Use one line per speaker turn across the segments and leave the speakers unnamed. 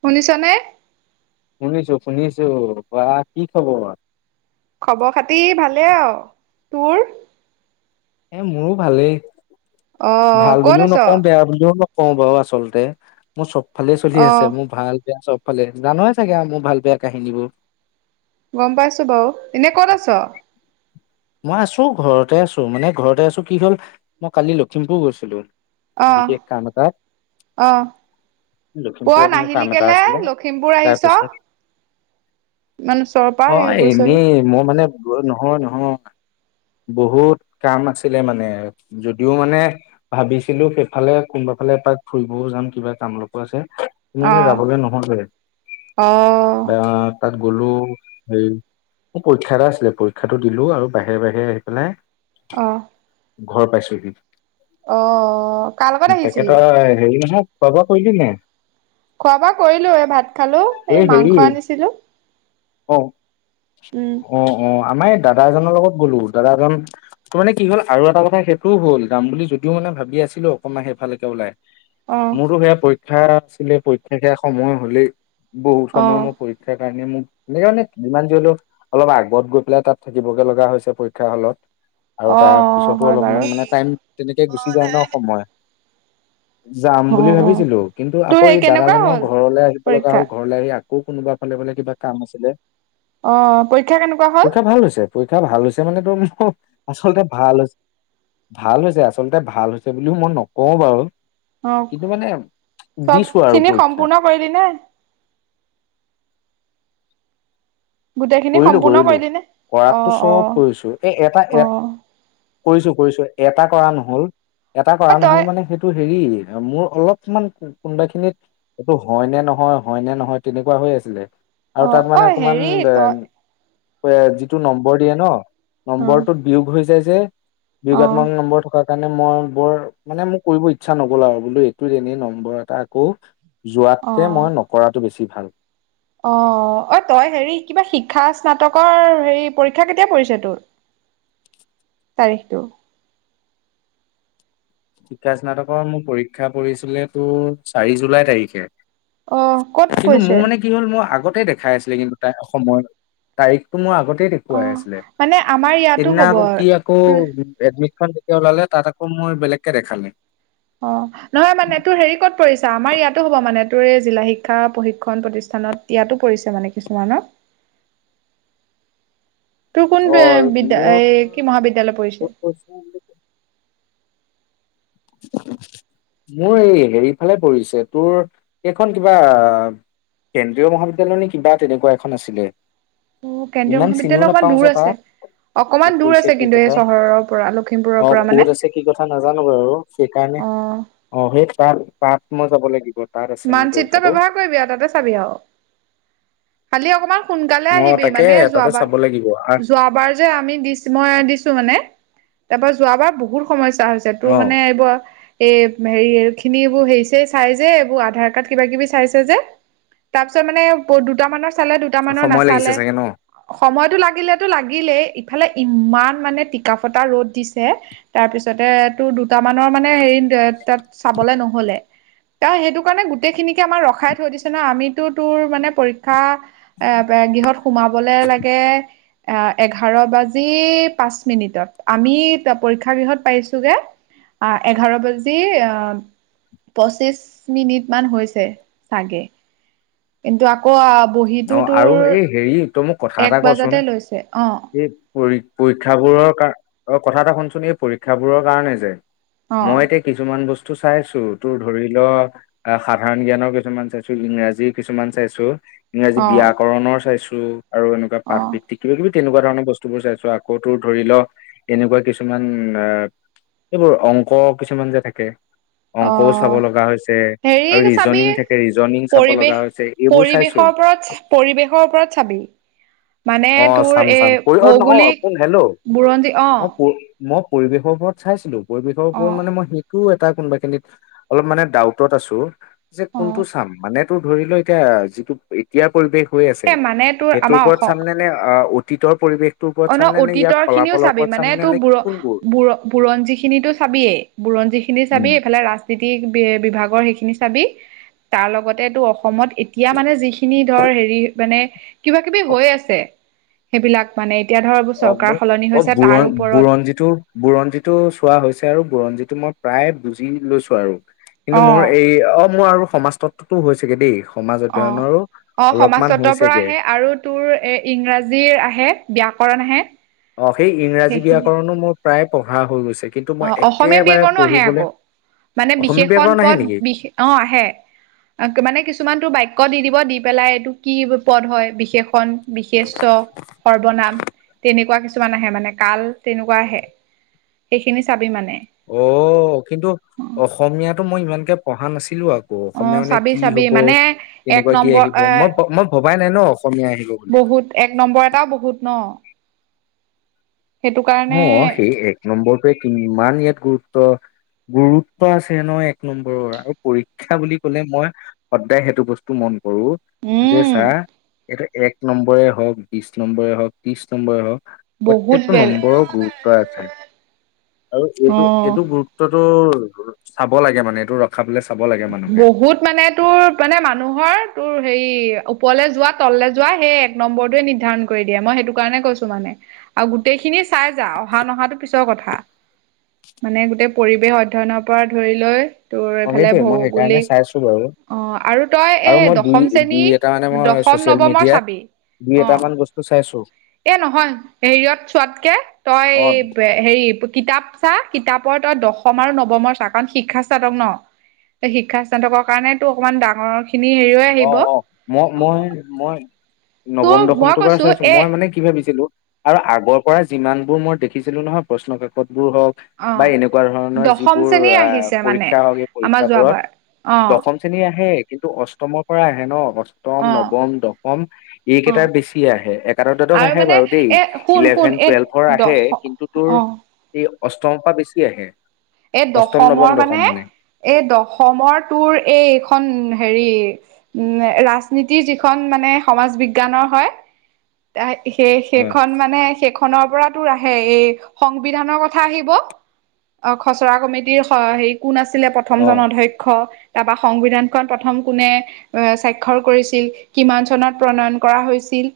শুনিছা নে?
শুনিছো - শুনিছো কোৱা কি খবৰ।
খবৰ খাতি ভালে আৰু তোৰ।
এহ মোৰো ভালেই
অ'
ভাল
ক'ত
বুলিও
আছ?
নকও বেয়া বুলিও নক ও, বাৰু আচলতে মোৰ চব ফালে চলি
অ'
আছে মোৰ ভাল। বেয়া চব ফালে জানোই চাগে আৰু মোৰ ভাল বেয়া কাহিনীবোৰ।
গম পাইছো বাৰু এনে ক'ত আছ।
মই আছো ঘৰতে আছো মানে ঘৰতে আছো কি হ'ল মই কালি লখিমপুৰ গৈছিলো।
অ'
বিশেষ কাম এটাত।
অ' অ'
লখিমপুৰত মোৰ
নাহিলি
কাম এটা
কেলে?
আছিলে
লখিমপুৰ আহিছ?
তাৰপিছত
ইমান ওচৰৰ পৰা
অহ
এই গৈছহি।
এনেই মোৰ মানে নহয় নহয় বহুত কাম আছিলে মানে যদিও মানে ভাবিছিলো সেইফালে কোনবা ফালে এপাক ফুৰিবও যাম কিবা কাম অলপো আছে মানে
অ'
যাবলে নহ'লে
অ'
বাত তাত গ'লো হেৰি মোৰ পৰীক্ষা এটা আছিলে পৰীক্ষাটো দিলো আৰু বাহিৰে বাহিৰে আহি পেলাই
অহ
ঘৰ পাইছোহি
কাৰ লগত আহিছিলি?
তেখেতৰ হেৰি নহয় খোৱা বোৱা কৰিলি নাই
খোৱা বোৱা কৰিলো এই ভাত খালো এই মাংস আনিছিলো
অহ
উম,
অহ আমাৰ এই দাদা এজনৰ লগত গ'লো দাদা জন তোৰ মানে কি হ'ল আৰু এটা কথা সেইটোও হ'ল যাম বুলি যদিও মানে ভাবি আছিলো অকণমান সেই ফালকে ওলাই
অ'
মোৰো সেয়া পৰীক্ষা আছিলে পৰীক্ষা সেয়া সময় হ'লেই বহুত সময়
অ'
মোৰ পৰীক্ষাৰ কাৰণে মো [unintelligible] যিমান যি হ'লেও অলপ আগত গৈ পেলাই তাত থাকিবগে লগা হৈছে পৰীক্ষা হলত আৰু
অ'
তাৰ
অ'
পিছতো
হয় বাৰু।
অলপমান মানে টাইম তেনেকে গুচি যায় ন সময় যাম
অ'
বুলি
অ
ভাবিছিলো কিন্তু
তোৰ
আকৌ
সেই
এই দাদা
কেনেকুৱা
জনৰ
হ'ল
ঘৰলৈ আহিব লগা
পৰীক্ষা?
হ'ল ঘৰলে আহি আকৌ কোনোবা ফালে বোলে কিবা কাম আছিলে
অহ পৰীক্ষা কেনেকুৱা হ'ল
পৰীক্ষা ভাল হৈছে পৰীক্ষা ভাল হৈছে মানে তোৰ মোৰ আচলতে ভাল হৈছে ভাল হৈছে আচলতে ভাল হৈছে বুলিও মই নকওঁ বাৰু
অ
কিন্তু মানে
চব
দিছো আৰু
খিনি
পৰীক্ষা
সম্পূৰ্ণ কৰিলি নে গোটেইখিনি
কৰিলো
সম্পূৰ্ণ
কৰিলো
কৰিলি নে অ
কৰাতটো
অ
চব কৰিছো এ এটা
অ
এ কৰিছো কৰিছো এটা কৰা নহ'ল এটা
অ
কৰা
তই
নহ'ল মানে সেইটো হেৰি মোৰ অলপমান কোনোবা খিনিত এইটো হয় নে নহয় হয় নে নহয় তেনেকুৱা হৈ আছিলে
অ
আৰু তাত
অ
মানে অকমান
হেৰি তই
আহ যিটো নম্বৰ দিয়ে ন
অ
নম্বৰটোত বিয়োগ হৈ যায় যে
অ
বিয়োগাত্মক নম্বৰ থকাত সেই কাৰণে মই বৰ মানে মোৰ কৰিব ইচ্ছা নগ'ল আৰু বোলো এইটো এনেই নম্বৰ এটা আকৌ যোৱাতকে মই নকৰাটো বেছি ভাল
অহ অ তই হেৰি কিবা শিক্ষা স্নাতকৰ হেৰি পৰীক্ষা কেতিয়া পৰিছে তোৰ
[inaudible]
তাৰিখটো
শিক্ষা স্নাতকৰ মোৰ পৰীক্ষা পৰিছিলে তোৰ চাৰি জুলাই তাৰিখে
অ ক'ত
কিন্তু মোৰ
পৰিছে
মানে কি হ'ল মই আগত তে দেখাই আছিলে কিন্তু তাৰ অসমৰ তাৰিখটো মোৰ আগতে তেই
অ
দেখুৱাই আছিলে
মানে আমাৰ ইয়াতো
সেইদিনা
হ'ব
আকৌ কি আকৌ
তোৰ
এডমিতখন ওলালে তাত আকৌ মোৰ বেলেগকে দেখালে
অহ, নহয় মানে তোৰ হেৰি ক'ত পৰিছে আমাৰ ইয়াতো হ'ব মানে তোৰ এই জিলা শিক্ষা প্ৰশিক্ষণ প্ৰতিষ্ঠা খনত ইয়াতো পৰিছে মানে কিছুমানৰ
[inaudible]
তোৰ কোন
অ
এহ
মোৰ
বিদ্যা এই কি মহাবিদ্যালয়
ক'ত
পৰিছে
বুলি [unintelligible] মোৰ এই হেৰি ফালে পৰিছে তোৰ এইখন কিবা কেন্দ্ৰীয় মহাবিদ্যালয় নে কিবা তেনেকুৱা এখন আছিলে
তোৰ কেন্দ্ৰীয়
ইমান
মহাবিদ্যালয়
চিনিও
অকমান
নাপাও
দূৰ
যে
আছে।
তাৰ কত
অকমান দূৰ
পৰিছে
আছে
কি
কিন্তু এই
কথা
চহৰৰ পৰা লখিমপুৰৰ
অ
পৰা মানে
কত আছে কি কথা নাজানো বাৰু সেইকাৰণে
অ
অ সেই তা তাত মই যাব লাগিব তাত আছে মোৰ
মানচিত্ৰ
পৰীক্ষাটো
ব্যৱহাৰ কৰিবি আৰু তাতে চাবি আও খালি অকমান সোনকালে
অ
আহিবি
তাকে
মানে
তাতে
যোৱাবাৰ
চাব লাগিব আৰু
যোৱাবাৰ যে আমি দিছ মই দিছো মানে তাৰ পা যোৱাবাৰ বহুত সমস্যা হৈছে তোৰ
অ',
মানে এইবাৰ এই হেৰি এই খিনি এইিবোৰ হেৰিছে চাই যে এইবোৰ আধাৰ কাৰ্ড কিবা কিবি চাইছে যে তাৰপিছত মানে দুট মানৰ চালে দুটামানৰ
সময় লাগিছে
নাচালে
চাগে ন?
টো লাগিলটো লাগিলেই ইফালে ইমান মানে টিকা‌ ফটা ৰ'দ দিছে তাৰ পিছতে টো দুট মানৰ মানে হেৰি তাত চাবলে নহলে ত সেইটো তোৰ কাৰণে গোটেইখিনিকে আমাৰ ৰখাই থৈ দিছে ন আমিতো তোৰ মানে পৰীক্ষা এ গৃহত সোমাবলে লাগে এ এঘাৰ বাজি পাঁচ মিনিটত আমি পৰীক্ষাাগৃহত পাইছোগে আহ এঘাৰ বাজি আহ পঁচিশ মিনিট মান হৈছে চাগে কিন্তু আকৌ বহীতো
অ',
তোৰ
আৰু এই হেৰি তই মোক
এক বজাতে লৈছে অ
পৰীক্ষাবোৰৰ কাৰ অ কথা এটা শুনচোন এই পৰীক্ষাবোৰৰ কাৰণে যে
অ
মই এতিয়া কিছুমান বস্তু তোৰ চাইছো তোৰ ধৰি ল আহ সাধাৰণ জ্ঞানৰ কিছুমান চাইছো ইংৰাজী কিছুমান চাইছো ইংৰাজী
অ
ব্যয়াকৰণৰ চাইছো আৰু এনেকুৱা
অ
পাঠ ভিত্তিক কিবা কিবি তেনেকুৱা ধৰণৰ বস্তু বোৰ চাইছো আকৌ তো ধৰি ল এনেকুৱা কিছুমান অ এইবোৰ অংক কিছুমান যে থাকে
অ
অংকও চাব লগা হৈছে আৰু
হেৰি চাবি
ৰিজনিং থাকে ৰিজনিং চাব লগা
পৰিৱেশ
হৈছে এইবোৰ
পৰিৱেশৰ
চাইছো
ওপৰত পৰিৱেশৰ ওপৰত চাবি মানে
অ
তোৰ
চাম চাম
এই
পৰি অ নহয়
ভৌগোলিক
শুন হেল্ল'
বুৰঞ্জী অ
মই প মই পৰিৱেশৰ ওপৰত চাইছিলো পৰিৱেশৰ
অ
ওপৰত মানে মই শ তোৰ এটা কোনোবাখিনিত অলপ মানে ডাউ আছো
অ
কোনটো চ মানে তোৰ ধৰিলে এতিয়া যি এতিয়া পৰিবেশ হৈ আছে
এই মানে তোৰ
সেইটোৰ
আমাৰ
ওপৰত
অসম
ছাম নে ভিতৰৰ পৰিৱেশ
অ ন অতীতৰ খিনিও চাবি মানে তোৰ
নে
ব
কোনবোৰ
বুৰঞ্জী খিনিিতো চাবিয়েই ব্জ যিখিনি চাবি এইফালে ৰাজনীতি বিভাগৰ সেইখিনি চাবি তাৰ লগতে তটো অসমত এতিয়া মানে যিখিনি ধৰ হেৰি মানে কিবা কিবি হৈ আছে সেইবিলাক মানে এতিয়া ধৰ
অ
চৰকাৰ
মোক
সলনি
অ
হৈছে তাৰ
বুৰ
ওপৰত
বুৰঞ্জিতো বুৰঞ্জিতটো চোৱা হৈছে আৰু বুৰঞ্জিত মই প্ৰায় বুজি লৈছো আৰু কিন্তু
অ
মোৰ এই অ মোৰ আৰু সমাজত মোৰ হৈছেগে‌ দেই সমাজ
অ
অধ্যয়নৰো
অ
অলপমান
সমাজত্বৰ পৰা
হৈছেগে
আহে আৰু তোৰ এ ইংৰাজীৰ আহে ব্যাক কৰা নাহে
অ সেই ইংৰাজী ব্যাকৰণো মোৰ প্ৰায় পঢ়া হৈ গৈছে কিন্তু
অ
মই
অসমীয়া
একেবাৰে
ব্যাকৰণো আহে
পঢ়িবলৈ
আকৌ মানে
অসমীয়া
বিশেষণ
ব্যাকৰণ আহে
পদ
নেকি
বিশ অ আহে মানে কিছুমান তোৰ বাক্য দিদি দিব‌ দি পেলাই এইটো কি পদ হয় বিশেষন বিশেষ্য‌ সৰ্বনাম তেনেকুৱা কিছুমান আহে মানে কাল তেনেকুৱা আহে সেইখিনি চাবি মানে
অ কিন্তু
অ
অসমীয়াটো মই ইমানকে পঢ়া নাছিলো আকৌ
অ
অসমীয়া মানে
চাবি
কি
চাবি
হব
মানে এক
কেনেকুৱা কি
নম্বৰ
আহিব
এ
মই মই ভবাই নাই ন অসমীয়া আহিব বুলি
বহুত এক নম্বৰ এটাও বহুত ন সেইটো কাৰণে
অ সেই এক নম্বৰটোৱে কিমান ইয়াত গুৰুত্ব গুৰুত্ব আছে ন এক নম্বৰৰ আৰু পৰীক্ষা বুলি ক'লে মই সদায় সেইটো বস্তু মন কৰো যে
উম
চাহ এটা এক নম্বৰে হওক বিশ নম্বৰে হওক ত্ৰিশ নম্বৰে হওক
বহুত বেেল
বৰ গুৰুত্ব আছে আৰু এইটো
অ
এইটো গুৰুত্বটো চাব লাগে মানে এইটো ৰখাবলৈ চাব লাগে মানুহে।
বহুত মানে তোৰ মানে মানুহৰ তোৰ হে ওপৰলৈ যোৱা তল যোৱা সেই এক নম্বৰটোোৱে নিৰ্ধাৰণ কৰি দিয়ে মই সেইটো কাৰণে কৈছো মানে আৰু গোটেই খিনি চাই যা অহা নহাতটো পিছৰ কথা। মানে গোটেই পৰিৱেশ অধ্যনৰ পৰা ধৰি লৈ তোৰ।
অ',
ফালে
সেইটোৱে মই সেইকাৰণে
ভৌগোলিক
চাইছো বাৰু
অ' আৰু তই
আৰু
এ
মই দুই
দশম শ্ৰেণী
দুই এটা মানে মই
দশম
ছচিয়েল
নৱমৰ
মিডিয়াত
চাবি।
দুই
অ
এটামান বস্তু চাইছো।
এ নহয় হেৰিয়ত চোৱাতকে তই
অ',
হেৰি কিতাপ চা। কিতাপৰ তই দশম আৰু নৱমৰ চ কাৰণ শিক্ষা চাতক ন। শিক্ষা স্থাতকৰ কাৰণ তটো অকমান ডাঙৰ খিনি হেৰি হৈ আহিব
অ-অ, মই-মই-মই, নৱম
ত' মই
দশমটো বাৰ
কৈছো
চাইছো
এ
মই মানে কি ভাবিছিলো। আৰু আগৰ পৰা যিমান বোৰ মই দেখিছিলো নহয় প্ৰশ্ন কাকত। বোৰ হওক
অ
বা এনেকুৱা ধৰণৰ
দশম
যিবোৰ
শ্ৰেণী
আহ
আহিছে মানে
পৰীক্ষা হওক এই
আমাৰ যোৱাবাৰ
পৰীক্ষাবোৰত,
অ
দশম শ্ৰেণী আহে কিন্তু অষ্টমৰ পৰা আহে ন অষ্ট।
অ
নম দসম
অ
এইেই বেছি
আৰু
আছে
মানে
বাৰু
এ শুন শুন
ইলেভেন
এই
টুৱেলভৰ আহে
দশ
কিন্তু তোৰ
অ
এই অষ্টমৰ পৰা বেছি আহে।
এই
অষ্টম নৱম
দশমৰ মানে
দশম
এই দশমৰ তোৰ এই এইখন হেৰি উম ৰাজনীতিৰ যিখন মানে সমাজ বিজ্ঞানৰ হয়। ত'
হয়
সেই-সেইখন মানে সেইখন, খনৰ পৰা তোৰ আহে এই সংবিধানৰ কথা আহিব। অ' খচৰা কমিটিৰ হেৰি কোন আছিলে প্ৰথম
অ
জন অধ্যক্ষ। তাৰপা সংবিধানখন প্ৰথম কোনে স্বাক্ষৰ কৰিছিল কিমান চনত প্ৰণয়ন কৰা হৈছিল।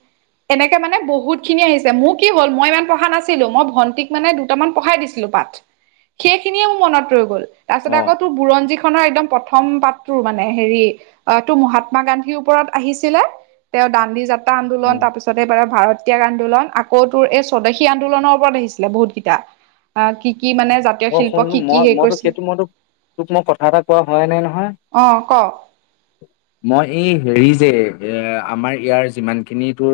[unintelligible] এনেকে মানে বহুত খিনি আহিছে মোৰ কি হ'ল মই ইমান পঢ়া নাছিলো মই ভণ্টিক মানে দুটামান পঢ়াই দিছিলো পাঠ। সেইখিনিয়ে মোৰ মনত ৰৈ গ'ল তাৰ পাছত
অ
আকৌ বুৰঞ্জী খনৰ একদম প্ৰথম পাতটোৰ মানে হেৰি অ তটো মহাত্মা গান্ধীৰ ওপৰত আহিছিলে। তেওঁ দাণ্ডি যাত্ৰা আন্দোলন
উম
তাৰ পিছত, ভাৰত্যাগ আন্দোলন আকৌ তোৰ এই স্বদেশী আন্দোলনৰ ওপৰত আহিছিলে বহুত কেইটা অ' কি কি মানে জাতীয়
অ শুন
শিল্প
মই
কি-কি হেৰি
মইতো
কৰিছিল
সেইটো মইতো তোক মই কথা এটা কোৱা হোৱাই নাই নহয়
অ', ক?
মই এই হেৰি যে এ আমাৰ ইয়াৰ যিমানখিনি তোৰ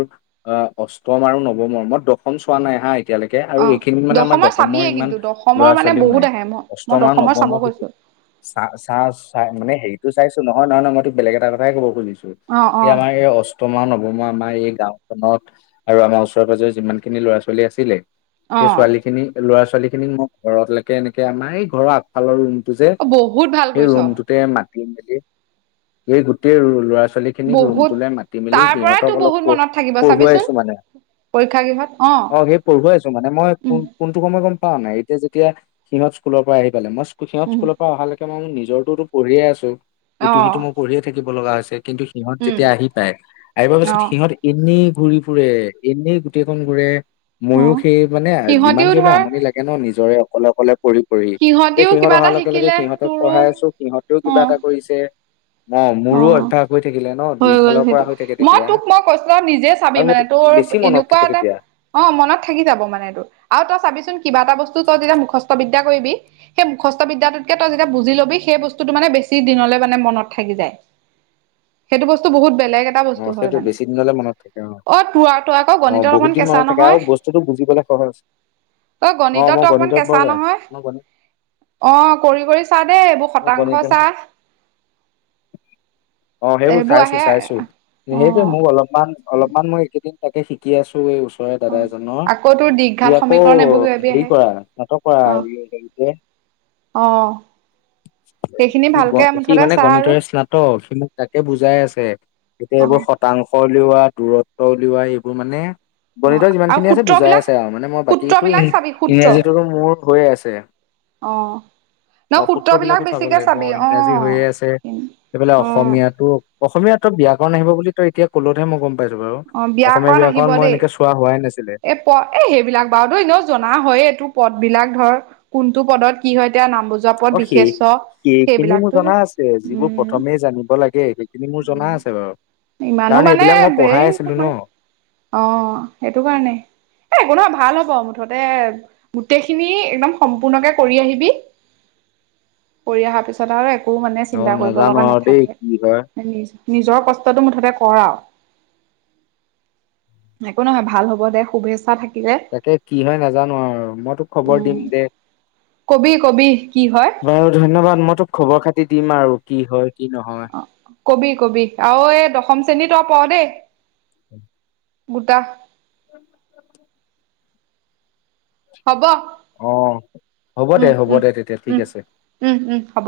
অ' অষ্টম আৰু নৱমৰ দশম চোৱা নাই হা। এতিয়ালৈকে আৰু
অ
এইখিনি মানে আমাৰ দশমৰ
চাবিয়ে
ইমান
কিন্তু
ল'ৰা
দশমৰ মানে
ছোৱালীও নাই
বহুত আহে মই মই
অষ্টম আৰু
দশমৰ চাব
নৱমবৰ্ষ
গৈছো
চা-চ-চা মানে হেৰিত। ত চাইছো নহয়-নহয়-নহয় মইত বেলেগ এটা কথাই কবুজিছো
অ অ
এই আমাৰ এই অষ্টমমান মই আমাৰ এই গাওখননত আৰু আমাৰ ওচ পাজৰে যিমান খিনি ল'ৰা ছোৱালী আছিলে।
অ
সেই ছোৱালী খিনি ল'ৰা ছোৱালী খিনিক মই ঘৰৰতলৈকে এনেকে আমাৰ এই ঘৰৰ আগফালৰ ৰুম। যে
বহুত ভাল
সেই
কৰিছ
ৰুমটোতে মাতি মেলি স গোটেই ল'ৰা ছোৱালী লৰা-ছোৱালী খিনিক
বহুত
ৰুমটোলৈ মাতি মেলি
তাৰ পৰাই
সিহঁতক
তো
অলপ
বহুত মনত থাকিব
পঢ়ুৱাই
চাবিচোন
আছো মানে।
পৰীক্ষা গৃহত
অ' সেই পঢ়ুৱাই আছো মানে মই
উম
কোন-কোনটো সময় গম পোৱা নাই এতিয়া যেতিয়া সিহঁত স্কুলৰ পৰা আহি পে মই সিহত
উম
স্কুলৰ পৰা অহালৈকে। মই মোৰ নিজৰোতো পঢ়িয়ে আছো। ইটো
অহ,
সিটো মই পঢ়িয়ে থাকিব লগা হৈছে কিন্তু সিহঁত যেতিয়া আহি পায় আহিব
অ
পিছত সিহঁত এনে ঘূৰি ফুৰে এনেই গোটেইখন ঘূৰে।
অ
ময়ো সেই মানে যিমান
সিহঁতিও
যি
ধৰ
আমনি লাগে ন নিজৰে অকলে-অকলে পঢ়িম। এতিয়া
সিহঁতিও
সিহঁত
কিবা এটা
অহাৰ লগে লগে
শিকিলে
সিহঁতক
তোৰো
পঢ়াই আছো সিহঁতেও
অ
কিবা এটা কৰিছে। অ মোৰো
অ'
অভ্যাস হৈ থাকিলে ন
হৈ গল
দুইফালৰ পৰা
সেইটো
হৈ থাকে
মই
তেতিয়া
তোক মই কৈছো নিজে চাবি
আৰু
মানে
সেইটো
তোৰ।
বেছি মনত
এনেকুৱা
থাকে
এটা
তেতিয়া
অ' মনত থাকি যাব মানে এইটো আৰু তই চাবিচোন কিবা এটা বস্তু তই যেতিয়া মুখস্থ বি য়া কৰিবি, সেই মুখস্থ বিদ্যাটোতকে তই যেতিয়া বুজি ল'বি সেই বস্তুতটো মানে বেছি দিনলৈ মানে মনত থাকি যায়। সেইটো বস্তু বহুত বেলেগ। এটা
ন
বস্তু হয়
সেইটো
মানে
বেছি দিনলে মনত থাকে অ,
তোৰ তই আকৌ
অ,
গণিতত
বহুত
অকমান
দিন
কেঁচা
মনত থাকে আৰু
নহয়
বস্তুতটো বুজিবলে [inaudible]
তই
অ
গণিতত
মই
অকণমান
বৰ
কেঁচা
বেয়া
নহয়।
মই গণিত
অ' কৰি-কৰি চা দেই, এইবোৰ
মই গণিত
শতাংশ চা।
অ সেইবোৰ
এইবোৰ আহে
চাইছো-চাইছো।
অ
সেইটোয়ে মোক অলপমান-অলপমান মই একেইদিন তাকে শিকি আছো। এই ওচৰে
অ
দাদা এজনৰ,
আকৌ তোৰ
সি
দীঘঘাত
আকৌ
সমীকৰণ এইবোৰ কিবা কিবি
হেৰি
আহে
কৰা নাটক কৰা এ
অ সেইখিনি
সি গ
ভালকে
সি
মুঠতে
মানে
চা আৰু
গণিতৰে স্নাতক, সি মোক তাকে বুজাই আছে। এতিয়া
অ
এইবোৰ শতাংশ উলিওৱা, দূৰত্ব উলিওৱা, এইবোৰ মানে
অ
গণিতৰ যিমান
আৰু
খিনি আছে বুজাই
সূত্ৰবিলাক
আছে আৰু, মানে মই বাকী
সূত্ৰবিলাক চাবি
ইংৰাজীতো মোৰ হৈয়ে আছে।
আহ।
অ সূত্ৰবিলাকো চাব লাগিব, ইংৰাজী হৈয়ে আছে, সেইফালে
অ
অসমীয়াটো অসমীয়া ত ব্যয়াকৰণ আহিব বুলি ত এতিয়া ক'লতহে মই গম পাইছো বাৰু, অসমীয়া ব্যয়াকৰণ মই এনেকে চোৱা হোৱাই নাছি
এ প এ সেইবিলাক বাৰু দই এনে জনা হয়ে তোক পদবিলাক ধৰ, কোনটো পদত কি হয়, এতিয়া নাম বুজোৱা
অ
পদ,
সেই
বিশেষ্য
সেইখিনি মোৰ
সেইবিলাকতো
জনা আছে, যিবোৰ
উম
প্ৰথমেই জানিব লাগে সেইখিনি মোৰ জনা
উম
আছে বাৰু।
ইমানো
কাৰণ
মানে
এইবিলাক মই পঢ়াই
বেৰি
আছিলো
নহয়,
ন
অ সেইটো কাৰণে।
[inaudible]
এ একো নহয় ভাল হব, মুঠতে গোটেইখিনি একদম সম্পূৰ্ণকে কৰি আহিবি।
[inaudible]
কৰি অহাৰ পিছত আৰু একো মানে
অ
চিন্তা কৰিব
নাজানো
লগা
আৰু দেই
নাথাকে
কি হয়
নিজৰ কষ্টটো মুঠতে কৰা, একো নহয় ভাল হ'ব দে শুভেচ্ছা থাক
তাকে কি হয় নাজানো আৰু মই তোক খবৰ দিম
উম
দে।
কবি কবি কি হয়
বাৰু ধন্যবাদ মই তোক খবৰ-খাতি দিম আৰু কি হয়। কি নহয়
অ কবি-কবি আৰু এই দশম শ্ৰেণীত অ প দেই।
[inaudible]
গুটা
[inaudible]
হব।
অ হ'ব দে
উম,
হ'ব
উম,
দে তেতিয়া ঠিক
উম,
আছে
উম, উম, হ'ব।